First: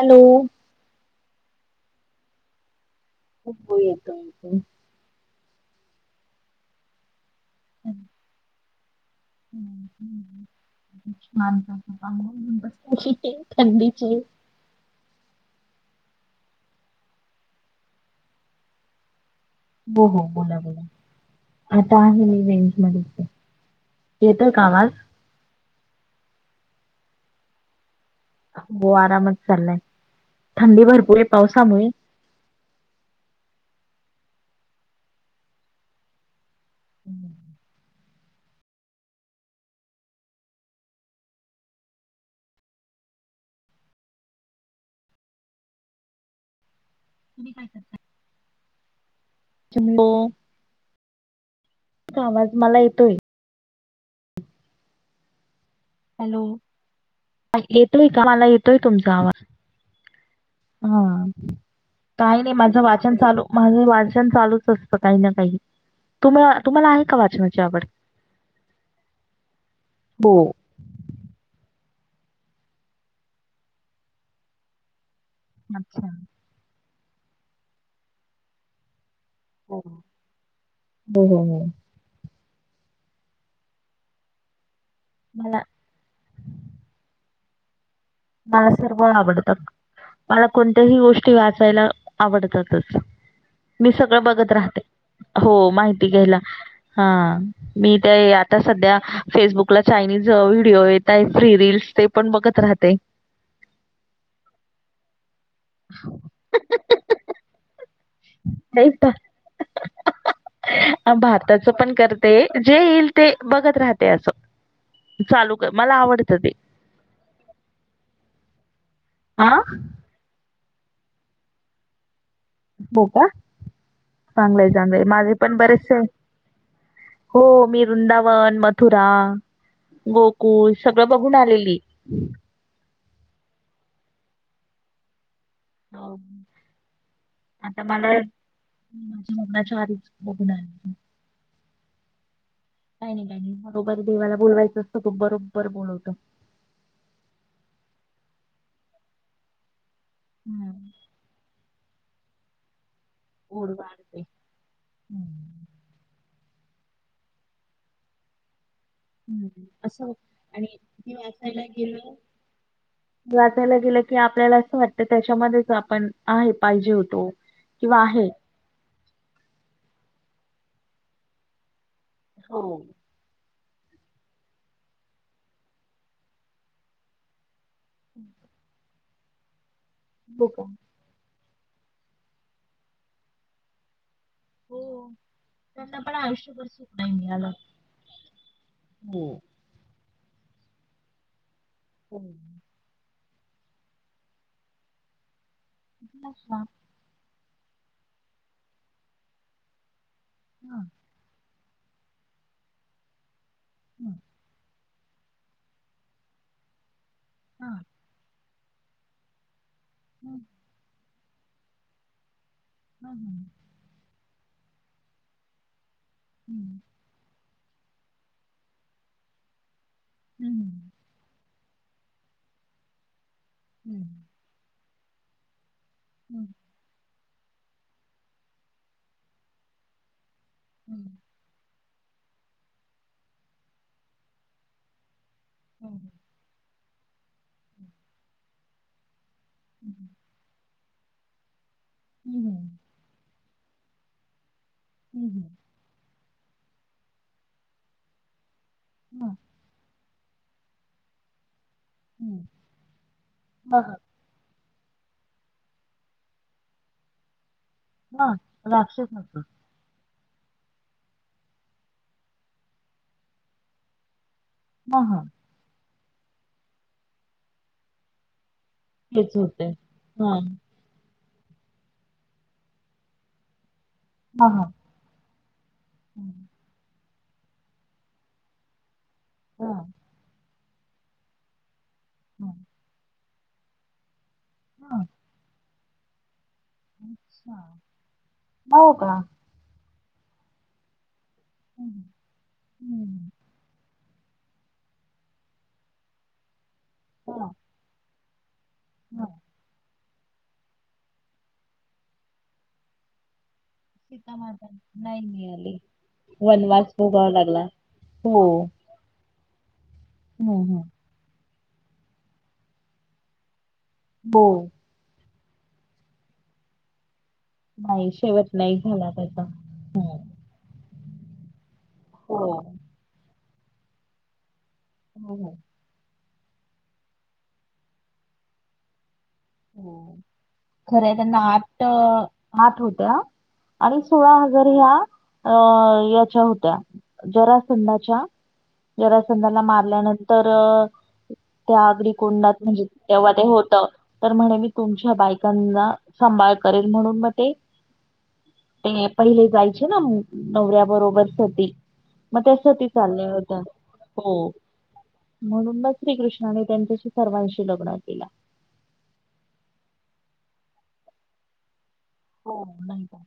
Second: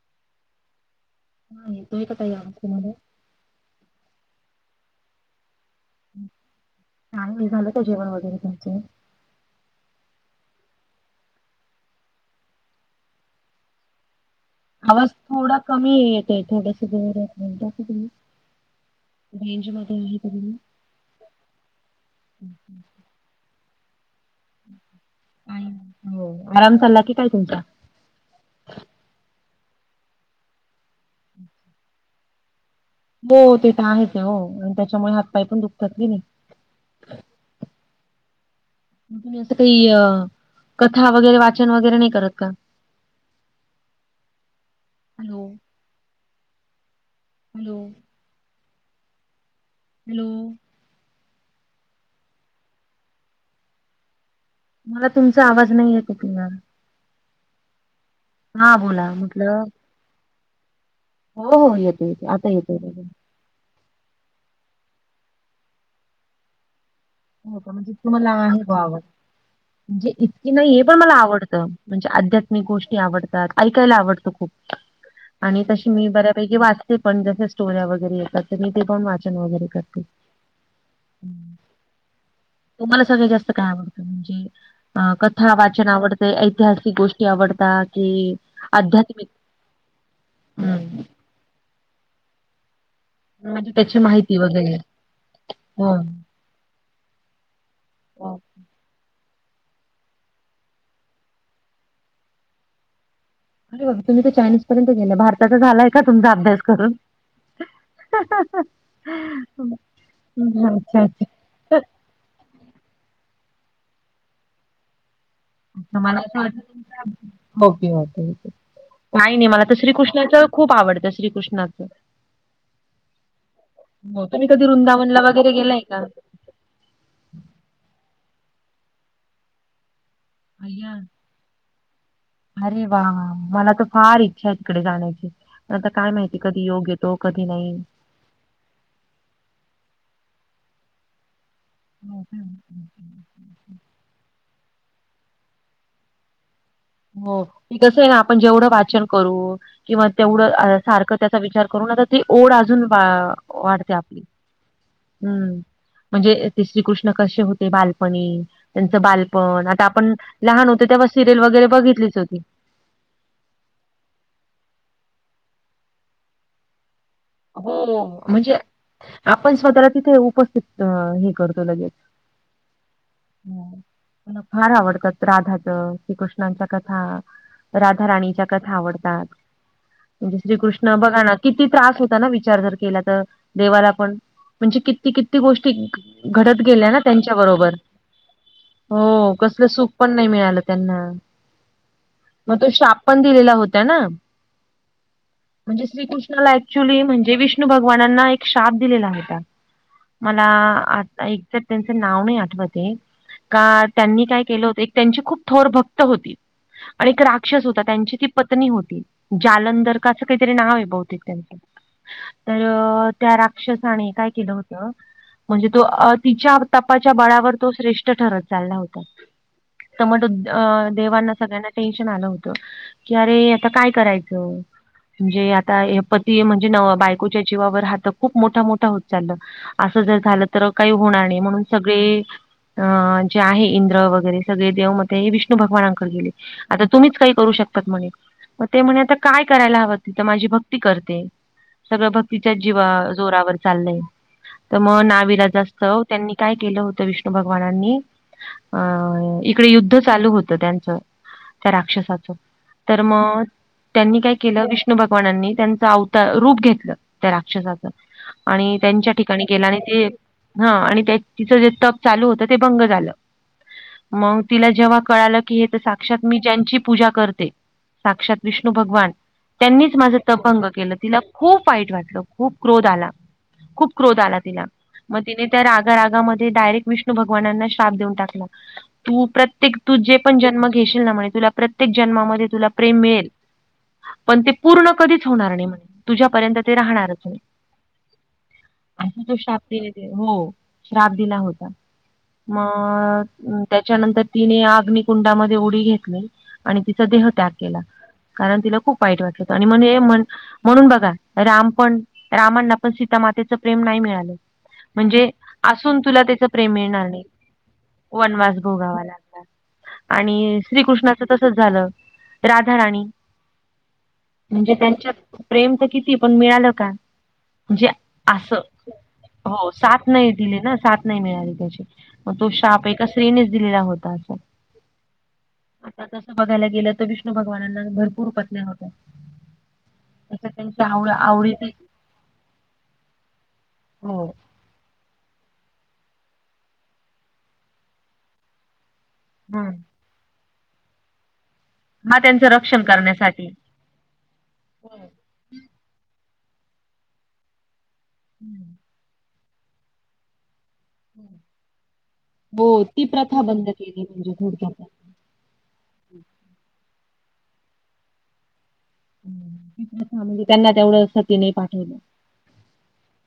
Hello. हा तुम्ही [unintelligible] खूप हो येतो [unintelligible] आणि हे झालं का जेवण वगैरे तुमचं? हम्म हम्म हम्म. [unintelligible] थंडीचे आवाज थोडा कमी येतंय. थोडंसं जरा [unintelligible] हो हो तरी बोला बोला. आता आहे इव्हेंटमध्येच आहे. येतोय का आवाज? हो आराम चालला की काय तुमचा? हो आरामच चाललाय. थंडी भरपूर आहे पावसामुळे. हो ते तर आहेच हो आणि त्याच्यामुळे हात पाय पण दुखतात की नाही. हम्म. मग तुम्ही असं काही अ कथा वगैरे वाचन वगैरे नाही करत का? हॅलो. तुम्ही काय हॅलो करताय? हॅलो [unintelligible] येतोय आवाज मला येतोय. मला तुमचा आवाज नाही येत. आहे हॅलो. क्लिअर. येतोय का? मला हा येतोय बोला तुमचा आवाज. म्हटलं हा. हो हो येतोय येतोय काय आता नाही येतोय माझं बघा. वाचन चालू माझं वाचन चालूच असतं काही ना काही. तुम-तुम्हाला आहे का वा हो का म्हणजे तुम्हाला आहे आवड म्हणजे हो इतकी नाहीये पण मला आवडतं. म्हणजे आध्यात्मिक गोष्टी आवडतात ऐकायला आवडत खूप आणि तशी मी अच्छा बऱ्या पैकी वाचते पण. जसं स्टोऱ्या वगैरे येतात तर मी ते पण वाचन वगैरे करते. हो हो हो. तुम्हाला सगळ्यात जास्त काय आवडतं? म्हणजे अ कथा मला वाचन आवड ऐतिहासिक गोष्टी आवडतात. मला सर्व आवडतात. मला कोणत्याही हम्म गोष्टी वाचायला आवडतातच. म्हणजे मी त्याची सगळं माहिती बघत वगैरे राहते हो माहिती घ्यायला हा. मी ते हो. आता सध्या फेसबुकला चायनीज व्हिडिओ येत आहे, फ्रि रील्स ते पण बघत राहते. अरे बापरे तुम्ही तर चायनीज पर्यंत गेलाय. भारताचा झालाय का तुमचा अभ्यास करून? नाही का अच्छा अच्छा. त्याच पण करते. जे येईल ते बघत राहते असं, चालू कर मला आवडतं ते ओके ओके ओके नाही नाही हा मला तर श्रीकृष्णाच्या खूप आवडते श्रीकृष्णाचं. हो का हो. तुम्ही कधी चांगलंय चांगलंय वृंदावनला माझे वगैरे पण गेलाय बरेचसे का? हो. मी वृंदावन, मथुरा, गोकुल अय्या सगळं ब बघुण आलेली. अरे वा मला तर फार इच्छा आहे तिकडे जााण्याची. आता काय माहिती कधी योग येतो कधी नाही. मण. माझ्या मग्नाच्या आारीच बघून. [unintelligible] हो ह. [unintelligible] काय नाही काय नाही बरोबर देवाला बोलवायचं असतं तो बरोबर बोलवतो. हो कसं आहे ना आपण जेवढं वाचन करू किंवा तेवढं हम्म. सारखं त्याचा विचार. करून आता ती ओढ अजून वा वाढते आपली हम्म. म्हणजे ते श्रीकृष्ण कशे होते बालपणी? त्यांचं हम्म. बालपण आता आपण लहान होतो तेव्हा सिरीयल वगैरे केलं. बघितलीच होती. वाचायला गेलं की आपल्याला असं वाटतं त्याच्यामध्येच आपण आहे पाहिजे होतो. किंवा हो आहे. म्हणजे आपण स्वतःला तिथे उपस्थित हे करतो लगेच. हो. हम मला फार आवडतात राधाचं, श्रीकृष्णाच्या कथा. राधा राणीच्या कथा आवडतात. म्हणजे हो का? श्रीकृष्ण बघा ना किती त्रास होता ना विचार जर केला तर देवाला पण म्हणजे किती हो. किती गोष्टी त्यांना पण घडत आयुष्यभर सुख गेल्या ना नाही त्यांच्या मिळालं. बरोबर. हो कसलं सुखपन नाई मिळालं त्यांना. हम्म. पण तो श्राप पण दिलेला होता ना म्हणजे हा, श्रीकृष्णाला हा, पूर्वी म्हणजे विष्णू भगवानांना एक शाप दिलेला होता. मला हा, आता‌ एक्झॅक्ट त्यांचं नाव नाई आठवतय. का हा, त्यांनी काय केलं होतं एक त्यांची खूप थोर भक्त होती आणि एक राक्षस हा, होता त्यांची ती ‌ पत्नी होती जालंदर का च काई तरी नाव ए बहुतेक त्यांचं तर त्या राक्षसाने काय केलं होतं म्हणजे तो अ तिच्या तपा च्या बळावर तो श्रेष्ठ ठरत चालला होता त मग अ देवांना सगळ्यांना टेन्शन आलं होतं की अरे आता काय करायच? जे आता हे पती ए म्हणजे नवं बाय को च्या जीवावर हा तर खूप मोठा मोठा होत चालला असं जर झालं तर काई होणार नाही म्हणून सगळे अ जे आहे इंद्र वगैरे सगळे देव मग ते विष्णू भगवानांकडे गेले आता तुम्हीच काई करू शकतात म्हणे. मग ते म्हणे आता काय करायला हवं तीत माझी भक्ती करते. सगळं भक्तीच्या जीवा जोरावर चाललंय त म नाविलाज असं तर त्यांनी काय केलं होतं विष्णू भगवानांनी अ इकडे युद्ध चालू होतं त्यांचं त्या राक्षस तर मग हा, हा, त्यांनी काय केलं विष्णू भगवानांनी त्यांचं आवता रूप घेतलं त्या राक्षसाचं हा. आणि राक्षस त्यांच्या होतो. ठिकाणी गेला आणि ते ‌ हम्म आणि ते तिचं जे तब चालू ‌ होतं ते भंग झालं. मग तिला जेव्हा हा, हा. कळालं की हे तर साक्षात मी ज्यांची पूजा करते साक्षात विष्णू भगवान तेच होते त्यांनीच माझं हा. भंग केलं तिला खूप वाईट वाटलं, खूप क्रोध आला, खूप क्रोध आला तिला. मग तिने त्या रागा रागामध्ये डायरेक्ट विष्णु भगवानांना शाप देऊन टाकला. तू प्रत्येक तू जे पण जन्म घेशील ना म्हणे तुला प्रत्येक जन्मामध्ये तुला प्रेम मिळेल. पण ते पूर्ण कधीच होणार नाही म्हणे. तुझ्यापर्यंत ते राहणारच नाई हो का? आणि जो [unintelligible] ने दिला हो. श्राप दिला होता म अ त्या च्या नंतर तिने अग्नि कुंडामध्ये उडी घेतली आणि तिचा देह हा त्यात केला. कारण तिला खूप वाईट हा वाटलं होतं. आणि म्हणे म्हण म्हणून बघा राम पण रामांना पण सीता मातेचं प्रेम नाय मिळाल सीता माता नाही म्हणजे मिळाली. असून तुला तिचं प्रेम वनवास मिळनार नाई. भोगावा लागला हो वनवास भोगावा लागला. आणि हम्म हम्म श्रीकृष्णाच तसंच झालं राधा राणी. हो. म्हणजे त्यांच्यात प्रेम तर किती पण मिळाल का? म्हणजे नाही शेवट असं नाही झाला त्याचा हो सात नई दिली ना साथ नाई मिळाली त्याची मग हो तो शाप एका स्त्री नेच दिला होता असं. हो हो. आता तसं बघायला गेलं तर विष्णू भगवानांना भरपूर् पत्न्या होत्या त्याच्यात त्यांच्या खर आवड त्यांना आवडीचे आठ आठ होत्या आणि हो सोळा. ह याच्या होत्या जरासंधाच्या. जरासंधाला हम्म मारल्यानंतर. त्या अग्नि हा त्यांचं कुंडात रक्षण म्हणजे तेव्हा ते करण्यासाठी होतं. तर म्हणे मी तुमच्या बायकांना सांभाळ करेल म्हणून मग ते. ते पहिले जायचे ना नवऱ्या. नवऱ्याबरोबर सती म हो त्यासाठी त्या ती चालल्या प्रथा होत्या. बंद केली म्हणजे थोडक्यात म्हणून म श्रीकृष्णांनी त्यांच्याशी सगळ्याशी लग्न केलं. म्हणजे तेवढ्यासाठी त्यांना नाही पाठवलं. [unintelligible] हो का.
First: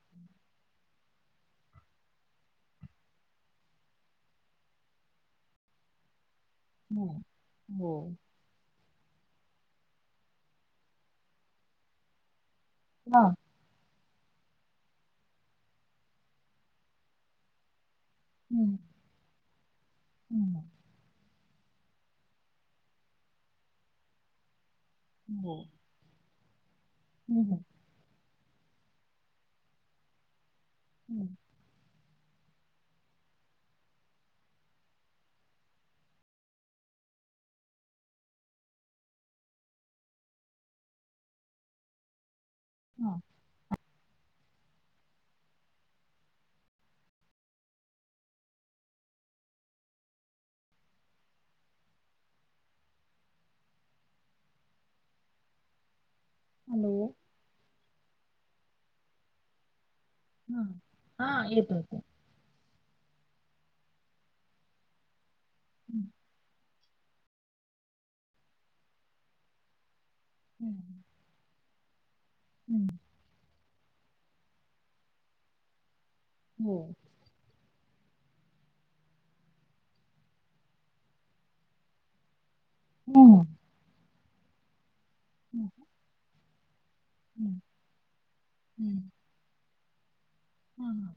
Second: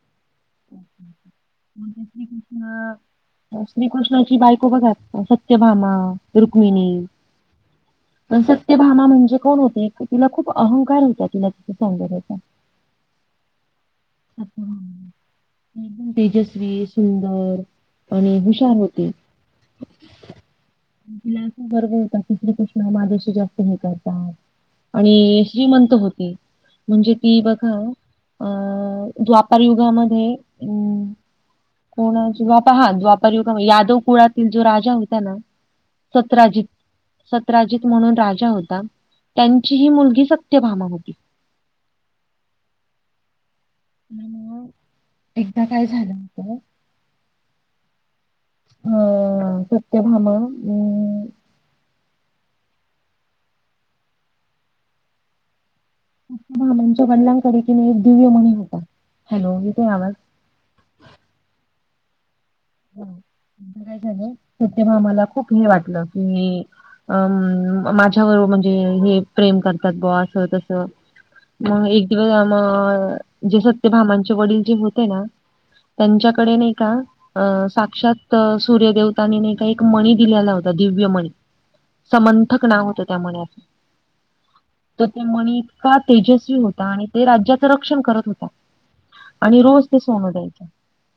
[inaudible] श्रीकृष्ण श्रीकृष्णाची बायको बघात सत्यभामा. रुक्मिणी. हम्म हो पण सत्यभामा म्हणजे कोण होती तिला खूप अहंकार होता तिच्या सौंदर्याचा. हा. अ. एकदम तेजस्वी सुंदर आणि हुशार होति. हम्. श्रीकृष्ण माझ्याशी जास्त हे करतात. आणि श्रीमंत होती म्हणजे ती बघा. अ द्वापार युगामध्ये. हम्. कुणाची हा द्वापार युगामध्ये यादव कुळातील जो राजा होता ना. सतराजित. सतराजित म्हणून राजा होता त्यांची ही मुलगी सत्यभामा होती. एकदा काय झालं होतं. अ सत्यभामाउं. भामांच्या वडिलांकडे की नाय एक दिव्य मणी होता हॅलो येतोय आवाज. हा हा येतोय. एकदा काय झालं सत्यभामाला खूप हे वाटलं की. अं माझ्यावर म्हणजे हे प्रेम करतात ब असं तसं. मग एक दिवस जे सत्यभमांचे वडील जे होते ना त्यांच्या कडे नाय का. अ साक्षात सूर्य देेवताांनी नाही का एक मणी दिलेला होता दिव्य मणी. समंथक नाव होतं त्या मन्याचं तर त्यो मणी इतका तेजस्वी होता आणि ते राज्याचं रक्षण करत होता आणि रोज ते सोनं द्यायचे हा हा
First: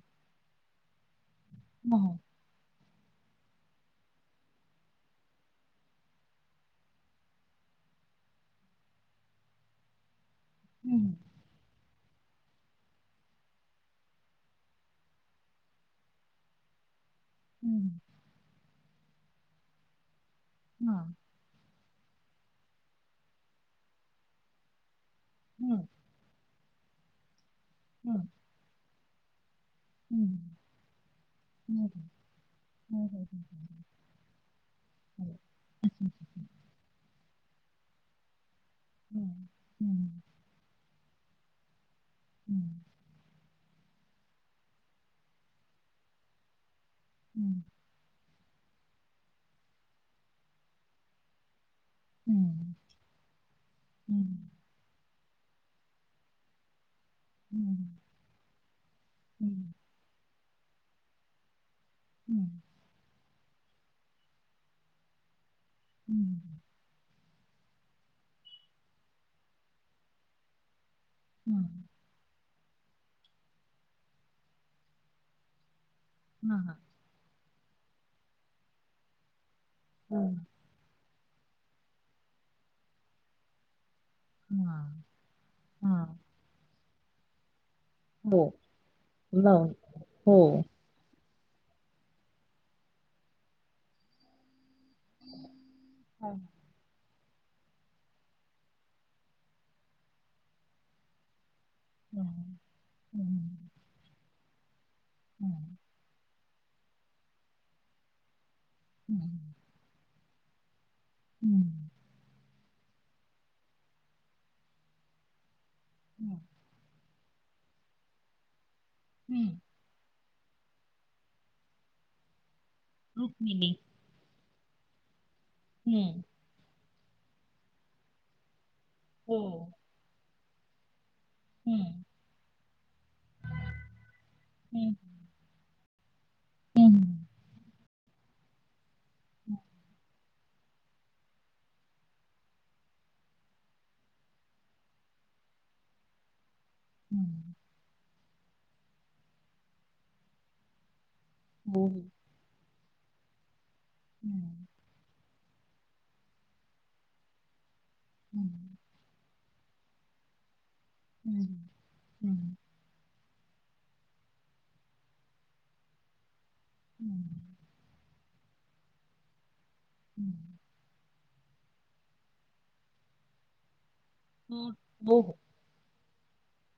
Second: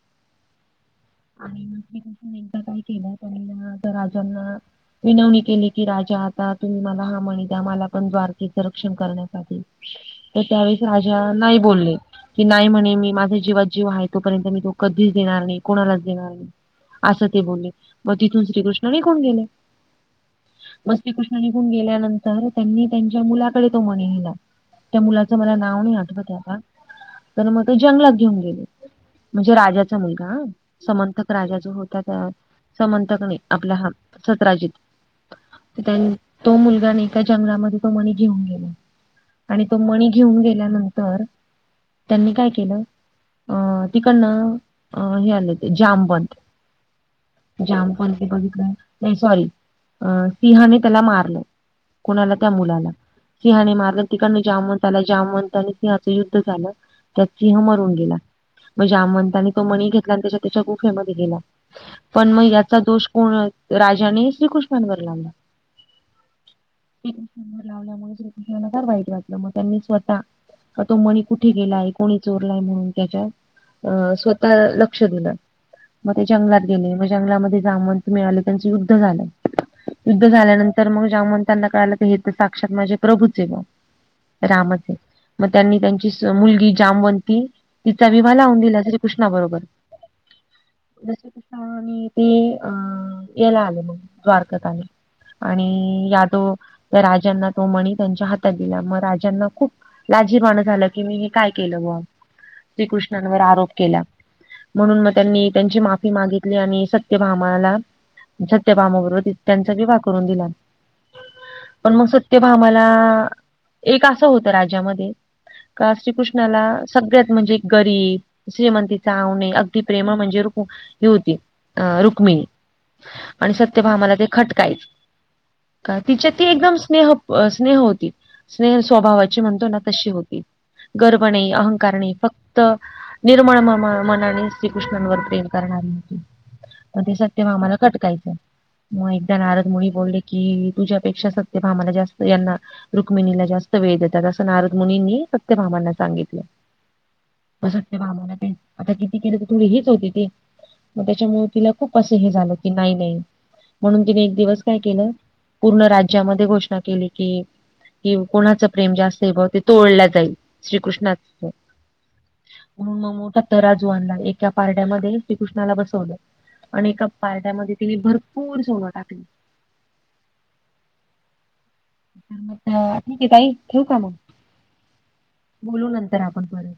आणि श्री कृष्णांनी एकदा काय केलं परंजना त्या राजांना विनवणी केली की राजा आता तुम्ही मला हा मणी द्या मला पण द्वारकेचं रक्षण करण्यासाठी तर त्यावेळीस राजा नाय बोलले की नाही म्हणे मी माझ्या जीवात जीव आहे तोपर्यंत मी तो कधीच देणार नाही कोणालाच देणार नाही असे ते बोलले म तिथून श्रीकृष्ण निघून गेले म श्रीकृष्ण निघून गेल्यानंतर त्यांनी त्यांच्या मुलाकडे तो मनी दिला त्या मुलाचं मला नाव नाही आठवतये आता तर म ते जंगलात घेऊन गेले म्हणजे राजाचा मुलगा हा समंथक राजा जो होता त्या समंतक नाही आपला हा सतराजीत तो मुलगा नाही का जंगलामध्ये तो मणी घेऊन गेला आणि तो मणी घेऊन गेल्यानंतर त्यांनी काय केलं अं तिकडनं हे आलेते जामवंत जामवंत ने बघितल नाही सॉरी अ सिंहाने त्याला मारलं कुणाला त्या मुलाला सिंहाने मारलं तिकडन जामवंत आला जामवताने सिंहाला युद्ध झालं त्यात सिंह मरून गेला म जामंवंतानी तो मणी घेतला आणि त्याच्यात त्याच्या गुफे मध्ये गेला पण मग याचा दोष कोण राजाने श्रीकृष्णांवर लावला हू श्रीकृष्णावर लावल्यामुळ श्री कृष्णाला फार वाईट वाटलं म त्यांनी स्वतः का तो मणी कुठे गेलाय कोणी चोरलाय म्हणून त्याच्या अ स्वतः लक्ष दिलं म ते जंगलात गेले म जंगलामध्ये जामवंत मिळाले त्यांच युद्ध झालं युद्ध झाल्यानंतर तर मग जामवताना कळालं कि हे तर साक्षात माझे प्रभूच आहे रामच हाय म त्यांनी त्यांची मुलगी जामवंती तिचा विवाह लावून दिला श्रीकृष्णा बरोबर हो जस कृष्णा आणि ते याला आले म द्वारकात आले आणि यादो त्या राजांना तो मणी त्यांच्या हातात दिला म राजांना खूप लाजीरवान झालं की मी हे काय केलं बुवा हू श्रीकृष्णांवर आरोप केला म्हणून मगत्यांनी त्यांची माफी मागितली आणि सत्यभामाला सत्यभामा बरोबर त्यांचा विवाह करून दिला पण मग सत्य भामाला एक असं होतं राज्यामध्ये का श्रीकृष्णाला सगळ्यात म्हणजे गरीब श्रीमंतीचा आव नाही ते प्रेमळ म्हणजे रुक् हे होती रुक्मिणी आणि सत्यभामाला ते खटकायच का तिच्या ती एकदम स्नेह स्नेह होती स्नेह स्वभावाची म्हणतो ना तशी होती गर्व नाही अहंकार नाही फक्त निर्मळ मम मनाने श्रीकृष्णांवर प्रेम करणारी होती म ते सत्य आम्हाला खटकायचं म एकदा नारद मुनि बोलले कि तुझ्यापेक्षा सत्य भामाला जास्त यांना रुक्मिणीला जास्त वेळ देतात असं नारदमुनींनी सत्यभामांना सांगितलं सत्यभामाला ते आता किती केलं तरी हेच होती ती म त्याच्यामुळ तिला खूप असं हे झालं, की नाही-नाही, म्हणून तिने एक दिवस काय केलं? पूर्ण राज्यामध्ये घोषणा केली की - की कोणाचं प्रेम जास्त आहे ब ते तोळलं जाईल श्रीकृष्णास्त म्हणून मग मोठा तराजू आणला, एक एका पारड्यामध्ये श्रीकृष्णाला बसवलं आणि एका पारड्यामध्ये तिनी भरपूर सोनं टाकलं [inaudible] [unintelligible] ठीक आहे ताई, ठेऊ का मग? [unintelligible] बोलू नंतर, आपण परत